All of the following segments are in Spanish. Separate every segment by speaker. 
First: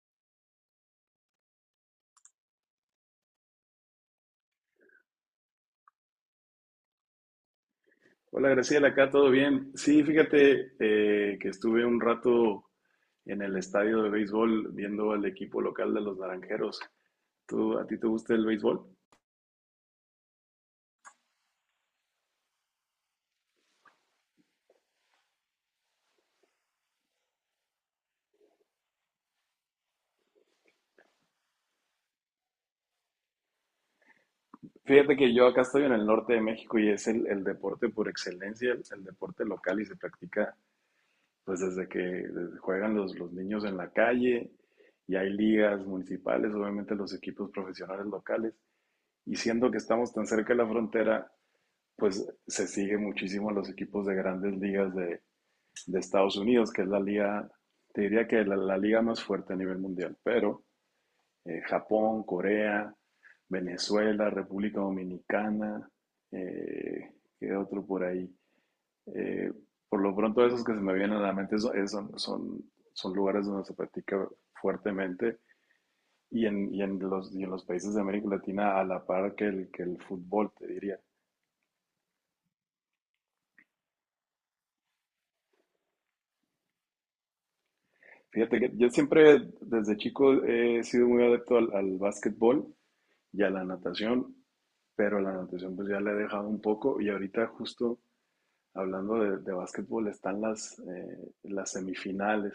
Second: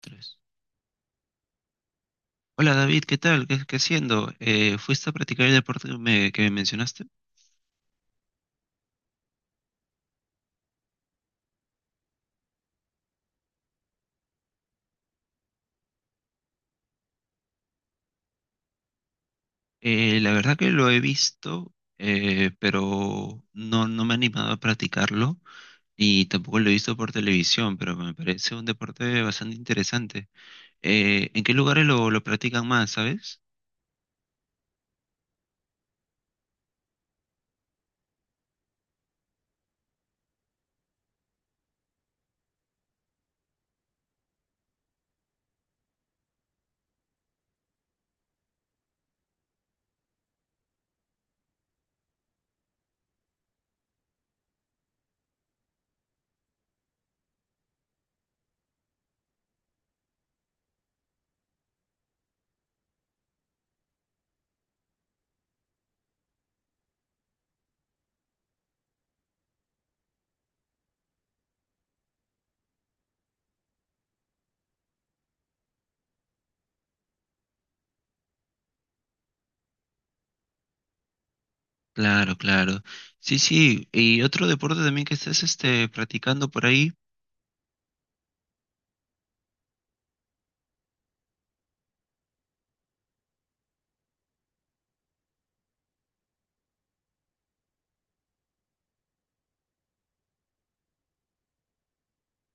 Speaker 1: Tres. Hola David, ¿qué tal? ¿Qué haciendo? ¿Fuiste a practicar el deporte que me mencionaste?
Speaker 2: Hola Graciela, acá todo bien. Sí, fíjate que estuve un rato en el estadio de béisbol viendo al equipo local de los Naranjeros. ¿A ti te gusta el béisbol?
Speaker 1: La verdad que lo he visto, pero no me he animado a practicarlo y tampoco lo he visto por televisión, pero me parece un deporte bastante interesante. ¿En qué lugares lo practican más, sabes?
Speaker 2: Fíjate que yo acá estoy en el norte de México y es el deporte por excelencia, el deporte local y se practica pues desde juegan los niños en la calle y hay ligas municipales, obviamente los equipos profesionales locales. Y siendo que estamos tan cerca de la frontera, pues se sigue muchísimo a los equipos de grandes ligas de Estados Unidos, que es la liga, te diría que la liga más fuerte a nivel mundial, pero Japón, Corea, Venezuela, República Dominicana, eh, ¿qué otro por ahí? Eh, por lo pronto esos que se me vienen a la mente son lugares donde se practica fuertemente y en los países de América Latina a la par que el fútbol, te diría.
Speaker 1: Claro, claro. Sí, sí. ¿Y otro deporte también que estés este, practicando por ahí?
Speaker 2: Fíjate que yo siempre desde chico he sido muy adepto al básquetbol y a la natación, pero la natación pues ya la he dejado un poco y ahorita justo hablando de básquetbol están las semifinales,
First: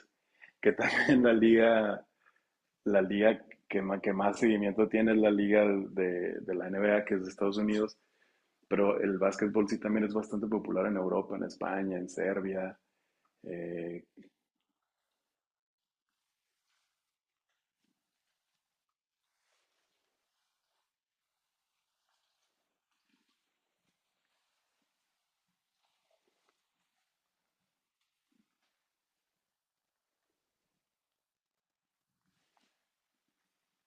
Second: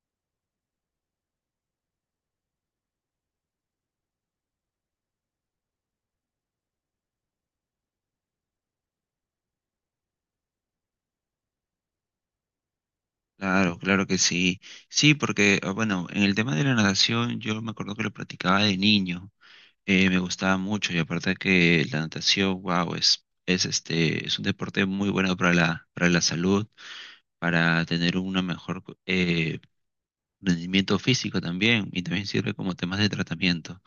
Speaker 2: que también la liga que más seguimiento tiene es la liga de la N B A que es de Estados Unidos, pero el básquetbol sí también es bastante popular en Europa, en España, en Serbia.
Speaker 1: Claro,
Speaker 2: eh,
Speaker 1: claro que sí. Sí, porque, ah, bueno, en el tema de la natación yo me acuerdo que lo practicaba de niño. Me gustaba mucho y aparte que la natación, wow, es un deporte muy bueno para para la salud, para tener una mejor rendimiento físico también y también sirve como temas de tratamiento.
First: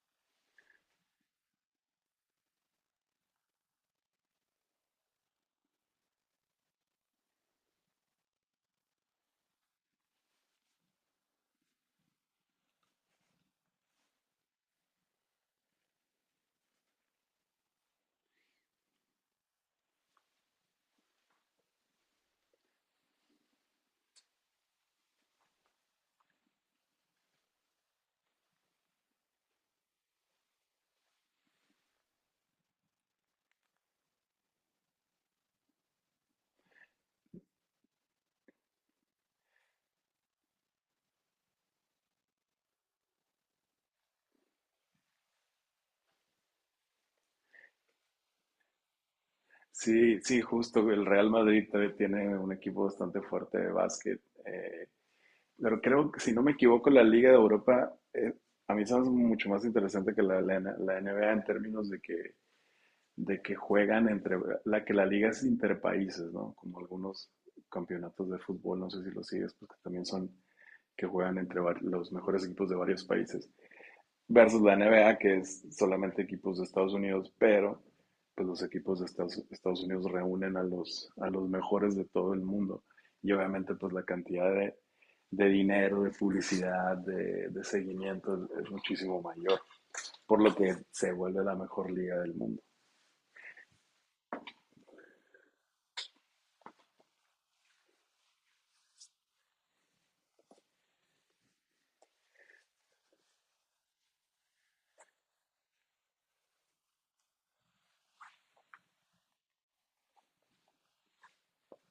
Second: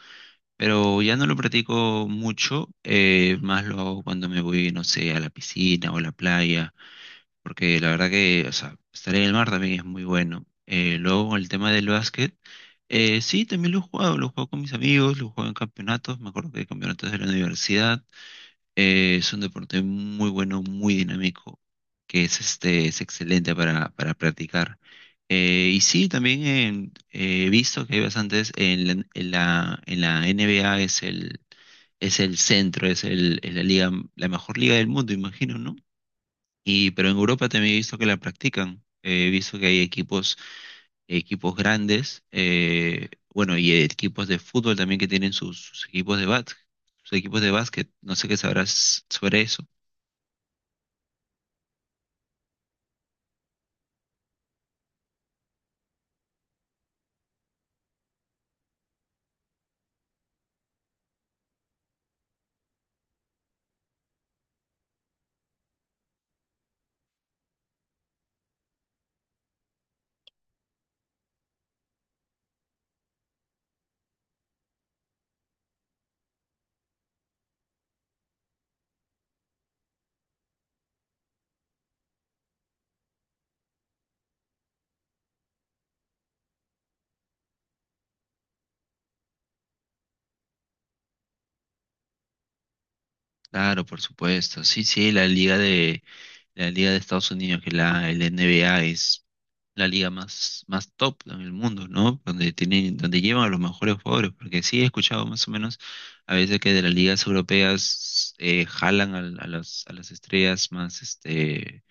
Speaker 1: Pero ya no lo practico mucho, más lo hago cuando me voy, no sé, a la piscina o a la playa porque la verdad que, o sea, estar en el mar también es muy bueno. Luego, con el tema del básquet, sí, también lo he jugado con mis amigos, lo he jugado en campeonatos, me acuerdo que hay campeonatos de la universidad. Es un deporte muy bueno, muy dinámico, que es excelente para practicar. Y sí, también he visto que hay bastantes, en la NBA es es el centro, es la liga, la mejor liga del mundo, imagino, ¿no? Y, pero en Europa también he visto que la practican. He visto que hay equipos, equipos grandes, bueno, y equipos de fútbol también que tienen sus, sus equipos de básquet, sus equipos de básquet. No sé qué sabrás sobre eso.
Speaker 2: sí, justo, el Real Madrid también tiene un equipo bastante fuerte de básquet. eh, Pero creo que, si no me equivoco, la Liga de Europa, a mí se me hace mucho más interesante que la NBA en términos de que juegan entre, la que la liga es interpaíses, ¿no? Como algunos campeonatos de fútbol, no sé si lo sigues, pues que también son que juegan los mejores equipos de varios países versus la N B A, que es solamente equipos de Estados Unidos, pero pues los equipos de Estados Unidos reúnen a los mejores de todo el mundo. Y obviamente pues la cantidad de dinero, de publicidad, de seguimiento es muchísimo mayor, por lo que se vuelve la mejor liga del mundo.
Speaker 1: Claro, por supuesto. Sí, sí, la liga de Estados Unidos, que la, el N B NBA la liga más, más top en el mundo, ¿no? Donde tienen, donde llevan a los mejores jugadores, porque sí he escuchado más o menos a veces que de las ligas europeas jalan a las estrellas más, este,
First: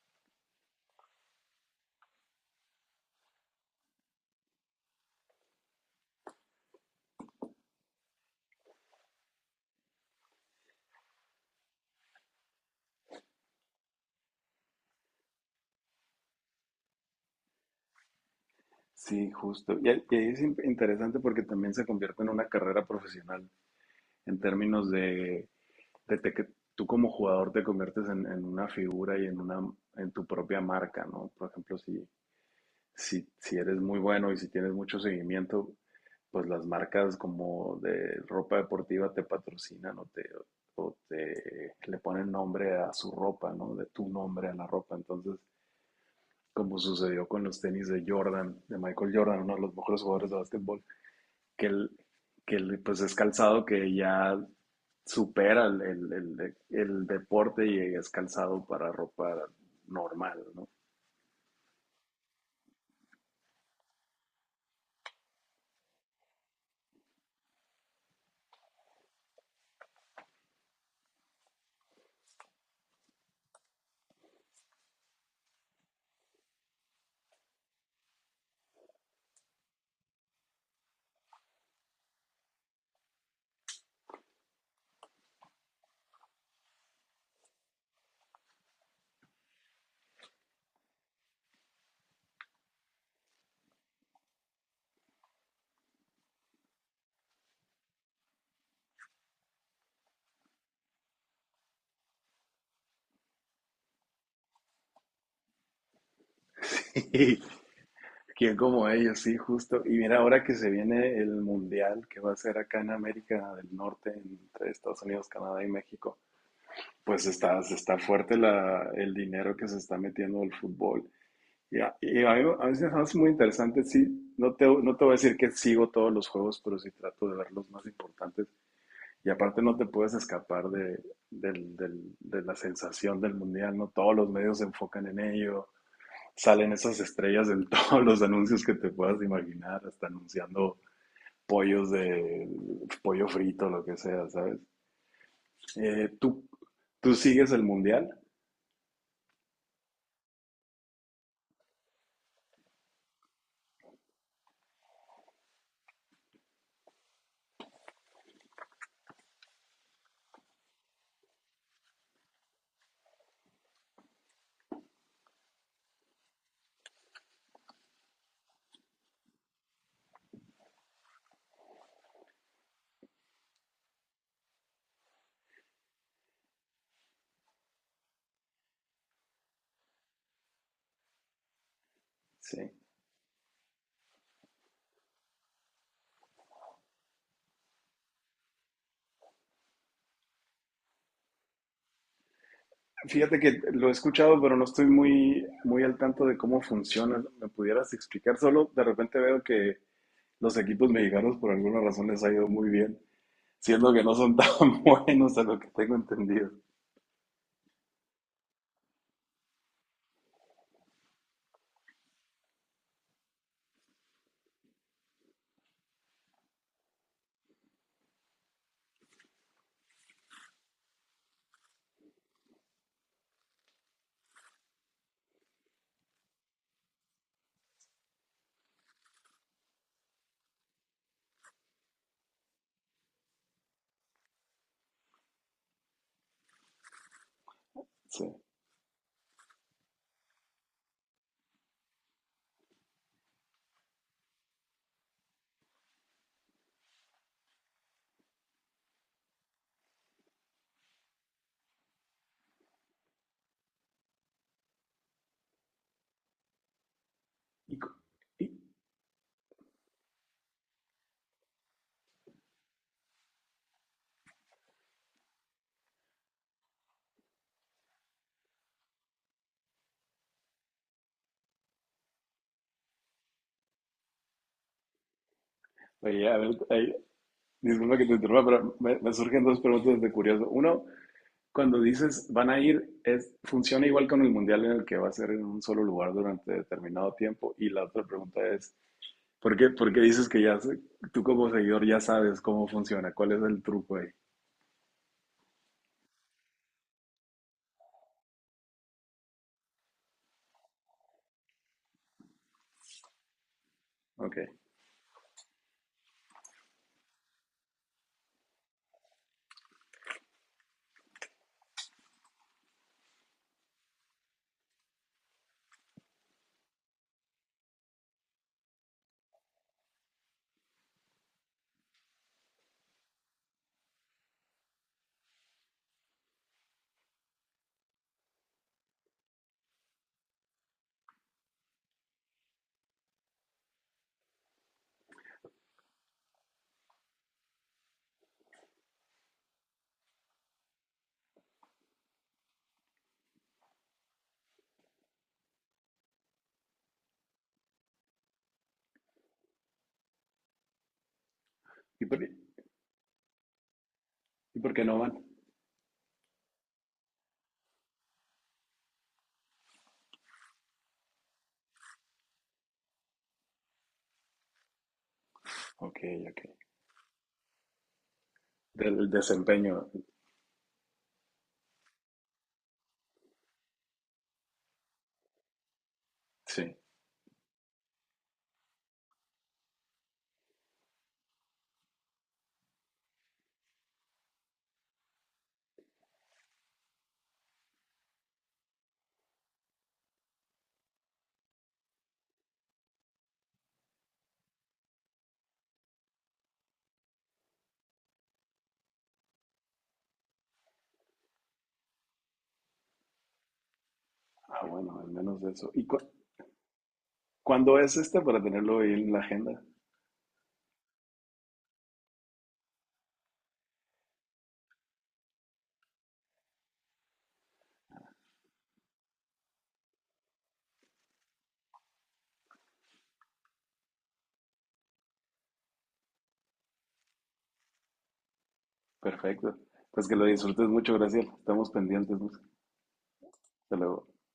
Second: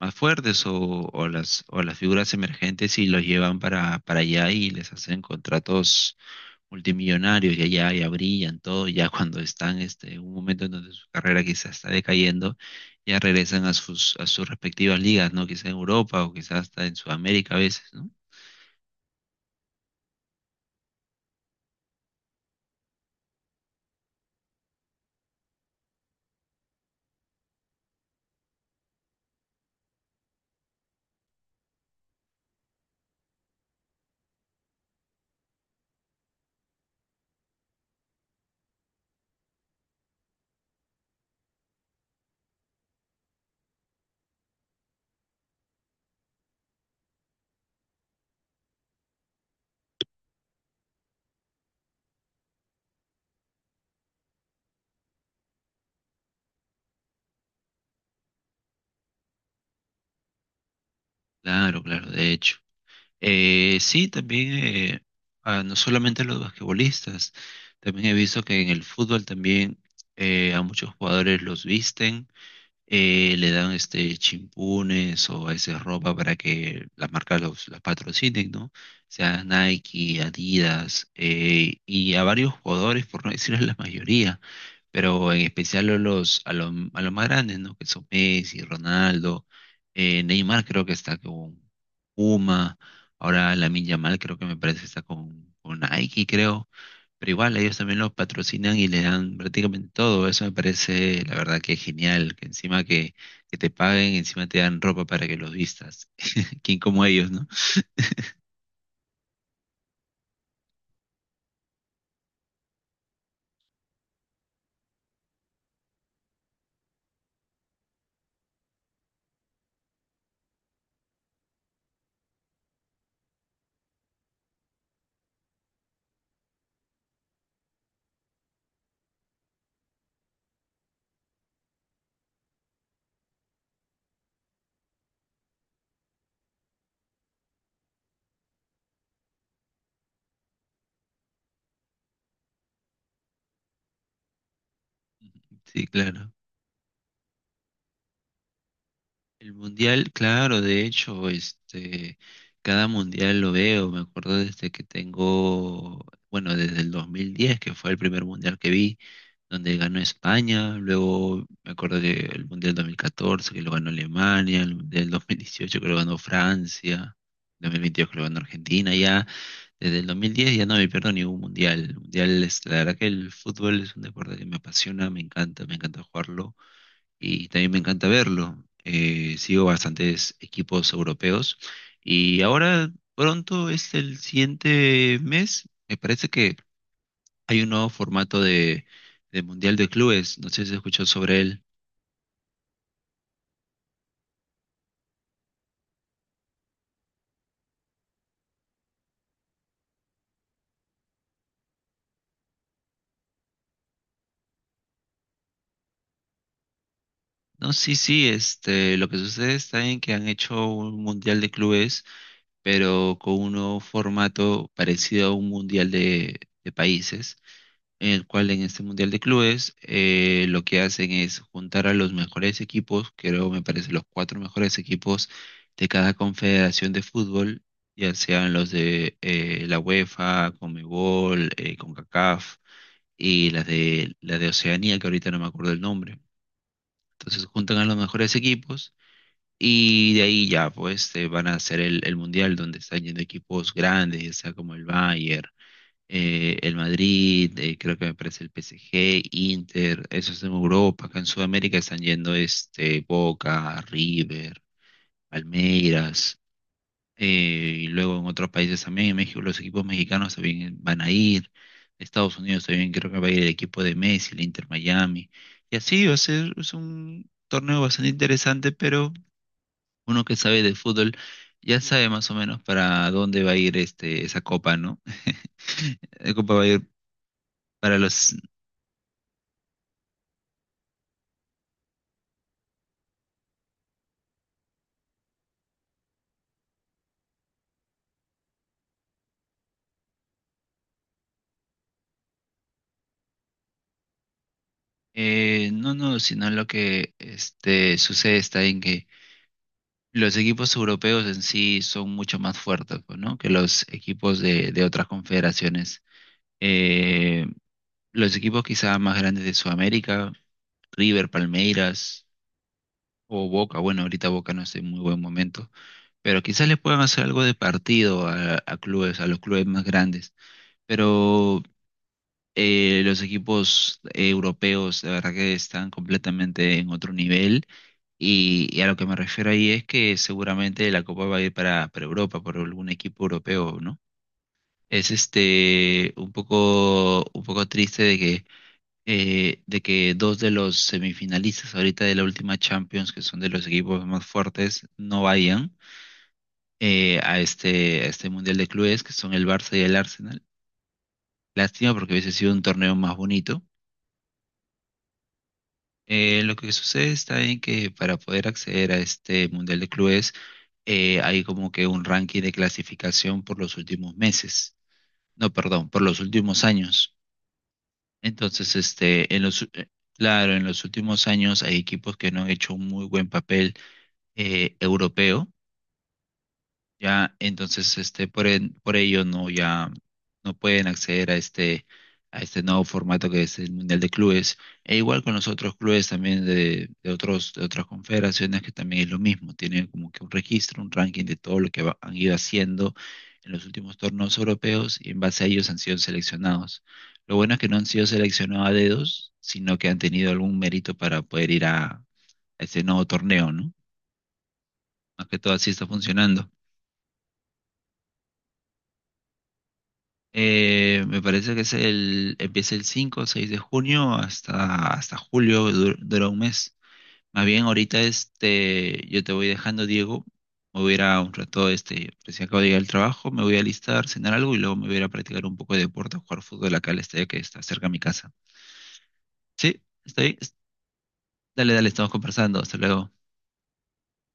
Speaker 1: más fuertes o, o las figuras emergentes y los llevan para allá y les hacen contratos multimillonarios y allá ya brillan todo, ya cuando están este, en un momento en donde su carrera quizás está decayendo, ya regresan a sus respectivas ligas, ¿no? Quizás en Europa o quizás hasta en Sudamérica a veces, ¿no?
Speaker 2: Sí, justo. Y es interesante porque también se convierte en una carrera profesional en términos de desde que tú como jugador te conviertes en una figura y en una en tu propia marca, ¿no? Por ejemplo, si eres muy bueno y si tienes mucho seguimiento, pues las marcas como de ropa deportiva te patrocinan o te le ponen nombre a su ropa, ¿no? De tu nombre a la ropa. Entonces, como sucedió con los tenis de Jordan, de Michael Jordan, uno de los mejores jugadores de básquetbol, que, el, que el, pues es calzado que ya supera el deporte y es calzado para ropa normal, ¿no?
Speaker 1: Claro, claro, de hecho. Eh, sí, también, eh, no solamente los basquetbolistas, también he visto que en el fútbol también a muchos jugadores los visten le dan este chimpunes o a veces ropa para que las marcas los, las patrocinen, ¿no? O sea Nike, Adidas, y a varios jugadores, por no decirles la mayoría pero en especial a a los más grandes, ¿no? Que son Messi, Ronaldo, Neymar creo que está con Puma, ahora Lamine Yamal creo que me parece que está con Nike, creo, pero igual ellos también los patrocinan y le dan prácticamente todo, eso me parece la verdad que genial, que encima que te paguen, encima te dan ropa para que los vistas, quien como ellos, ¿no?
Speaker 2: ¿Quién como ellos? Sí, justo. Y mira, ahora que se viene el mundial que va a ser acá en América del Norte, entre Estados Unidos, Canadá y México, pues está, está fuerte el dinero que se está metiendo el fútbol. A mí me hace muy interesante, sí, no te voy a decir que sigo todos los juegos, pero sí trato de ver los más importantes. Y aparte no te puedes escapar de la sensación del mundial, ¿no? Todos los medios se enfocan en ello, salen esas estrellas en todos los anuncios que te puedas imaginar, hasta anunciando pollos de pollo frito, lo que sea, ¿sabes?
Speaker 1: Sí,
Speaker 2: Eh,
Speaker 1: claro.
Speaker 2: ¿tú, Tú sigues el mundial?
Speaker 1: El mundial, claro, de hecho, este, cada mundial lo veo, me acuerdo desde que tengo, bueno, desde el 2010, que fue el primer mundial que vi, donde ganó España, luego me acuerdo que el mundial 2014, que lo ganó Alemania, el mundial 2018 que lo ganó Francia, 2022 que lo ganó Argentina, ya desde el 2010 ya no me pierdo ningún mundial. El mundial es, la verdad que el fútbol es un deporte que me apasiona, me encanta jugarlo y también me encanta verlo. Sigo bastantes equipos europeos y
Speaker 2: Sí.
Speaker 1: ahora pronto es el siguiente mes. Me parece que hay un nuevo formato de Mundial de Clubes. No sé si escuchó sobre él.
Speaker 2: Fíjate que lo he escuchado, pero no estoy muy, muy al tanto de cómo funciona, ¿no? ¿Me pudieras explicar? Solo de repente veo que los equipos mexicanos por alguna razón les ha ido muy bien. Siendo que no son tan buenos a lo que tengo entendido.
Speaker 1: No, sí, sí, este, lo que sucede está en que han hecho un Mundial de Clubes, pero con un nuevo formato parecido a un Mundial de Países. En el cual en este Mundial de Clubes lo que hacen es juntar a los mejores equipos, creo me parece los cuatro mejores equipos de cada confederación de fútbol, ya sean los de la UEFA, Conmebol, CONCACAF y las de, la de Oceanía, que ahorita no me acuerdo el nombre. Entonces juntan a los
Speaker 2: Sí.
Speaker 1: mejores equipos. Y de ahí ya, pues, van a hacer el mundial donde están yendo equipos grandes, ya sea como el Bayern, el Madrid, creo que me parece el PSG, Inter, eso es en Europa, acá en Sudamérica están yendo este Boca, River, Palmeiras,
Speaker 2: Y
Speaker 1: y
Speaker 2: co-
Speaker 1: luego en otros
Speaker 2: y-
Speaker 1: países también, en México los equipos mexicanos también van a ir, Estados Unidos también creo que va a ir el equipo de Messi, el Inter Miami, y así va a ser, es un torneo bastante interesante, pero uno que sabe de fútbol ya sabe más o menos para dónde va a ir este esa copa, ¿no?
Speaker 2: Oye,
Speaker 1: La
Speaker 2: a ver,
Speaker 1: copa va a ir
Speaker 2: ahí, disculpa
Speaker 1: para
Speaker 2: que te
Speaker 1: los
Speaker 2: interrumpa, pero me surgen dos preguntas de curioso. Uno, cuando dices van a ir, es, ¿funciona igual con el mundial en el que va a ser en un solo lugar durante determinado tiempo? Y la otra pregunta es, por qué dices que ya, tú como seguidor ya sabes cómo funciona? ¿Cuál es el truco ahí?
Speaker 1: No, no, sino lo que este, sucede está en que los equipos europeos en sí son mucho más fuertes, pues, ¿no? Que los
Speaker 2: Ok.
Speaker 1: equipos de otras confederaciones. Eh, los equipos quizá más grandes de Sudamérica, River, Palmeiras o Boca, bueno, ahorita Boca no está en muy buen momento, pero quizás le puedan hacer algo de partido a clubes, a los clubes más grandes. Pero los equipos europeos, la verdad que están completamente en otro nivel. Y a lo que me refiero ahí es que seguramente la Copa va a ir para Europa, por algún equipo europeo, ¿no? Es este un poco triste de que dos de los semifinalistas ahorita de la última Champions, que son de los equipos más fuertes, no vayan a este Mundial de Clubes, que son el Barça y el Arsenal. Lástima porque
Speaker 2: Y
Speaker 1: hubiese sido un torneo más bonito.
Speaker 2: por qué no van?
Speaker 1: Lo que sucede está en que para poder acceder a este Mundial de Clubes hay como que un ranking de clasificación por los últimos meses, no, perdón,
Speaker 2: Ok,
Speaker 1: por los
Speaker 2: ok.
Speaker 1: últimos años. Entonces,
Speaker 2: Del
Speaker 1: este, en los, u-
Speaker 2: desempeño,
Speaker 1: eh, claro, en los últimos años hay equipos que no han hecho un muy buen papel europeo
Speaker 2: sí.
Speaker 1: ya, entonces, este, por ello no, ya no pueden acceder a este nuevo formato que es el Mundial de Clubes. E igual con los otros clubes también de otros, de otras confederaciones que también es lo mismo. Tienen como que un registro, un ranking de todo lo que han ido haciendo en los últimos torneos europeos y en base a ellos han sido seleccionados. Lo bueno es que no han sido seleccionados a dedos, sino que han tenido algún mérito para poder ir a este nuevo torneo, ¿no?
Speaker 2: Ah, bueno, al
Speaker 1: Más que
Speaker 2: menos
Speaker 1: todo
Speaker 2: eso.
Speaker 1: así está funcionando.
Speaker 2: ¿Cuándo es este para tenerlo ahí en la agenda?
Speaker 1: Me parece que es el, empieza el 5 o 6 de junio hasta, hasta julio, dura un mes. Más bien, ahorita este, yo te voy dejando, Diego. Me voy a ir a un rato, este, recién acabo de llegar al trabajo, me voy a alistar, cenar algo y luego me voy a ir a practicar un poco de deporte, a jugar fútbol acá al estadio que está cerca de mi casa.
Speaker 2: Perfecto.
Speaker 1: Sí,
Speaker 2: Pues que
Speaker 1: está
Speaker 2: lo
Speaker 1: bien.
Speaker 2: disfrutes mucho, Graciela. Estamos
Speaker 1: Dale, dale, estamos
Speaker 2: pendientes. Luis.
Speaker 1: conversando. Hasta luego.
Speaker 2: Hasta luego.